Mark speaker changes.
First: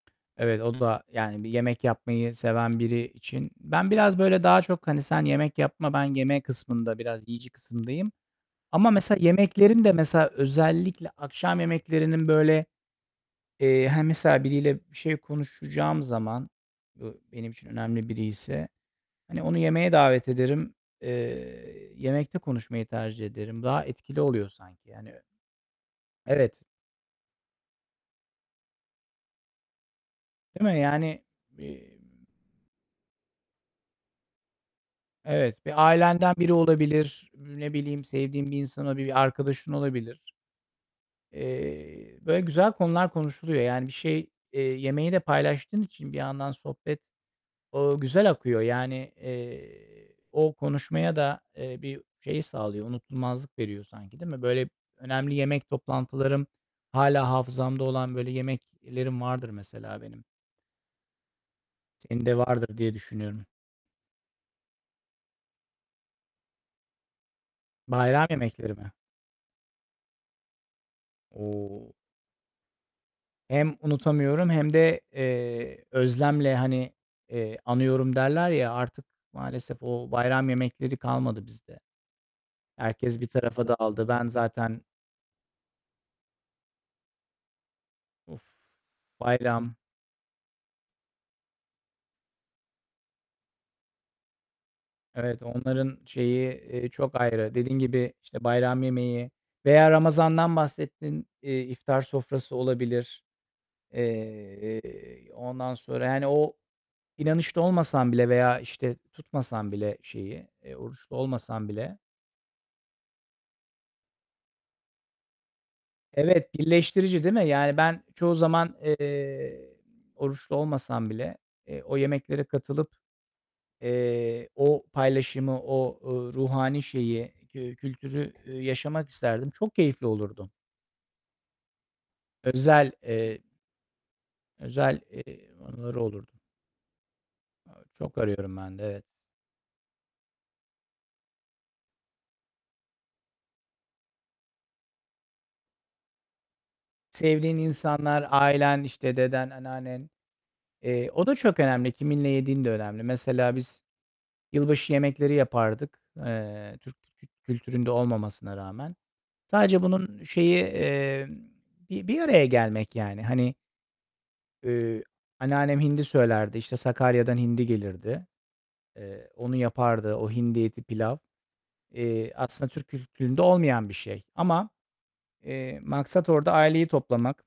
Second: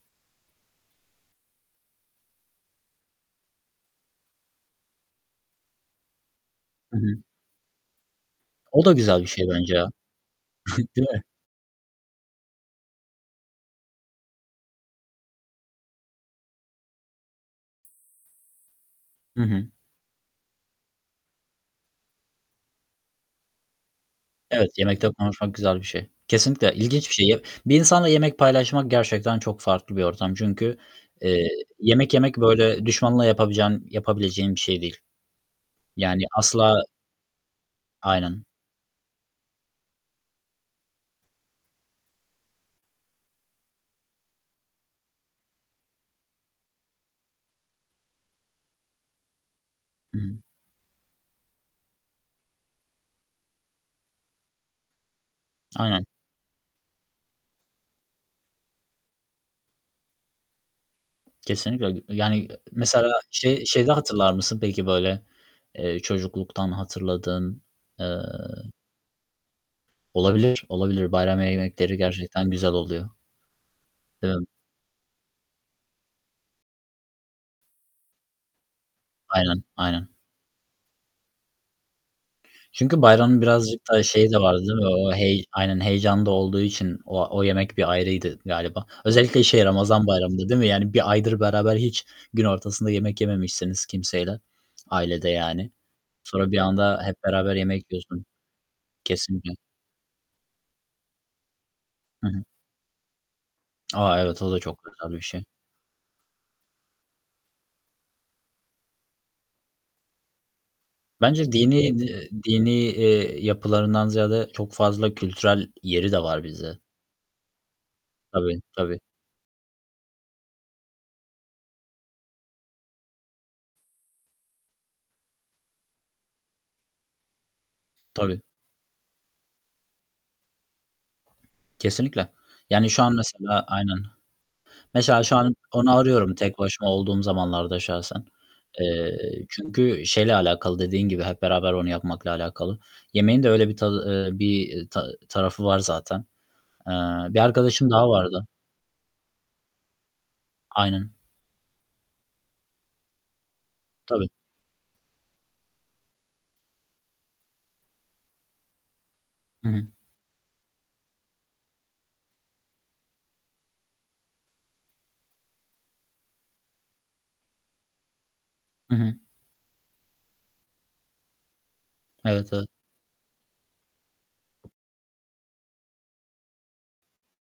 Speaker 1: Evet, o da, yani, bir yemek yapmayı seven biri için ben biraz, böyle, daha çok, hani, "Sen yemek yapma, ben yeme" kısmında,
Speaker 2: Hı hı.
Speaker 1: biraz yiyici kısımdayım.
Speaker 2: O
Speaker 1: Ama,
Speaker 2: da
Speaker 1: mesela,
Speaker 2: güzel bir şey bence
Speaker 1: yemeklerim
Speaker 2: ya,
Speaker 1: de, mesela,
Speaker 2: değil
Speaker 1: özellikle
Speaker 2: mi?
Speaker 1: akşam yemeklerinin, böyle, eee, hani, mesela, biriyle bir şey konuşacağım zaman, bu benim için önemli biriyse, hani,
Speaker 2: Hı
Speaker 1: onu
Speaker 2: hı.
Speaker 1: yemeğe davet ederim. Eee, yemekte konuşmayı tercih ederim. Daha etkili oluyor
Speaker 2: Evet,
Speaker 1: sanki,
Speaker 2: yemekte
Speaker 1: yani, ö
Speaker 2: konuşmak güzel bir şey.
Speaker 1: Evet.
Speaker 2: Kesinlikle ilginç bir şey. Ya, bir insanla yemek paylaşmak gerçekten çok farklı bir ortam.
Speaker 1: Değil
Speaker 2: Çünkü,
Speaker 1: mi? Yani,
Speaker 2: eee,
Speaker 1: eee
Speaker 2: yemek yemek, böyle, düşmanla yapabilecen yapabileceğin bir şey değil.
Speaker 1: Evet, bir
Speaker 2: Yani,
Speaker 1: ailenden biri
Speaker 2: asla
Speaker 1: olabilir, ne bileyim,
Speaker 2: Aynen.
Speaker 1: sevdiğin bir insan olabilir, bir arkadaşın olabilir. Eee, böyle güzel konular konuşuluyor. Yani, bir şey, eee, yemeği de paylaştığın için bir yandan sohbet, o güzel akıyor. Yani, eee,
Speaker 2: Hı hı.
Speaker 1: o konuşmaya da, eee, bir şey sağlıyor, unutulmazlık veriyor sanki, değil mi? Böyle önemli yemek
Speaker 2: Aynen.
Speaker 1: toplantılarım hâlâ hafızamda olan böyle yemeklerim vardır mesela, benim.
Speaker 2: Kesinlikle, öyle.
Speaker 1: Senin de
Speaker 2: Yani,
Speaker 1: vardır diye
Speaker 2: mesela,
Speaker 1: düşünüyorum.
Speaker 2: şey şeyde hatırlar mısın, peki, böyle, eee, çocukluktan hatırladığın, eee
Speaker 1: Bayram yemekleri mi?
Speaker 2: Olabilir, olabilir. Bayram ye
Speaker 1: O!
Speaker 2: yemekleri gerçekten güzel oluyor.
Speaker 1: Hem
Speaker 2: Değil mi?
Speaker 1: unutamıyorum hem de, eee, özlemle, hani, eee, anıyorum derler, ya, artık
Speaker 2: Aynen,
Speaker 1: maalesef
Speaker 2: aynen.
Speaker 1: o bayram yemekleri kalmadı bizde,
Speaker 2: Çünkü
Speaker 1: herkes bir
Speaker 2: bayramın
Speaker 1: tarafa
Speaker 2: birazcık da
Speaker 1: dağıldı. Ben
Speaker 2: şeyi de vardı, değil
Speaker 1: zaten
Speaker 2: mi? O hey Aynen, heyecan da olduğu için o a o yemek bir ayrıydı
Speaker 1: Uf!
Speaker 2: galiba. Özellikle, şey,
Speaker 1: Bayram.
Speaker 2: Ramazan Bayramı'nda, değil mi? Yani, 1 aydır beraber hiç gün ortasında yemek yememişsiniz kimseyle, ailede,
Speaker 1: Evet,
Speaker 2: yani.
Speaker 1: onların şeyi,
Speaker 2: Sonra bir
Speaker 1: eee,
Speaker 2: anda hep
Speaker 1: çok
Speaker 2: beraber
Speaker 1: ayrı. Dediğin
Speaker 2: yemek
Speaker 1: gibi,
Speaker 2: yiyorsun.
Speaker 1: işte, bayram yemeği
Speaker 2: Kesinlikle.
Speaker 1: veya Ramazan'dan bahsettin, eee, iftar
Speaker 2: Hı hı.
Speaker 1: sofrası olabilir.
Speaker 2: A! Evet, o da çok güzel bir
Speaker 1: Eee,
Speaker 2: şey.
Speaker 1: ondan sonra, yani, o inanışta olmasan bile veya, işte, tutmasan bile şeyi, eee, oruçlu
Speaker 2: Bence
Speaker 1: olmasan
Speaker 2: dini,
Speaker 1: bile
Speaker 2: eee, di dini, eee, yapılarından ziyade çok fazla kültürel yeri de var
Speaker 1: Evet,
Speaker 2: bizde.
Speaker 1: birleştirici, değil mi? Yani, ben çoğu
Speaker 2: Tabii,
Speaker 1: zaman,
Speaker 2: tabii.
Speaker 1: eee, oruçlu olmasam bile, eee, o yemeklere katılıp, eee, o paylaşımı, o, ııı, ruhani şeyi, kü kültürü
Speaker 2: Tabii.
Speaker 1: yaşamak isterdim. Çok keyifli olurdu.
Speaker 2: Kesinlikle. Yani,
Speaker 1: Özel,
Speaker 2: şu an,
Speaker 1: eee
Speaker 2: mesela Aynen.
Speaker 1: özel,
Speaker 2: Mesela, şu
Speaker 1: eee,
Speaker 2: an onu
Speaker 1: anıları
Speaker 2: arıyorum
Speaker 1: olurdu.
Speaker 2: tek başıma olduğum zamanlarda
Speaker 1: Evet, Çok
Speaker 2: şahsen.
Speaker 1: arıyorum ben de, evet.
Speaker 2: Eee, çünkü şeyle alakalı, dediğin gibi hep beraber onu yapmakla alakalı. Yemeğin de öyle bir tadı, eee, bir ta tarafı var zaten. Eee, bir
Speaker 1: Sevdiğin
Speaker 2: arkadaşım daha
Speaker 1: insanlar,
Speaker 2: vardı.
Speaker 1: ailen, işte, deden, anneannen. Eee,
Speaker 2: Aynen.
Speaker 1: o da çok önemli. Kiminle yediğin de önemli. Mesela, biz
Speaker 2: Tabii.
Speaker 1: yılbaşı yemekleri yapardık. Eee, Türk kül kültüründe olmamasına rağmen.
Speaker 2: Hı
Speaker 1: Sadece
Speaker 2: hı.
Speaker 1: bunun şeyi, eee, bir bir araya gelmek, yani. Hani eee, anneannem hindi söylerdi, işte, Sakarya'dan hindi gelirdi,
Speaker 2: Hı hı.
Speaker 1: eee, onu yapardı. O hindi eti, pilav. Eee,
Speaker 2: Evet, evet.
Speaker 1: aslında Türk kültüründe olmayan bir şey ama, eee, maksat orada aileyi toplamak.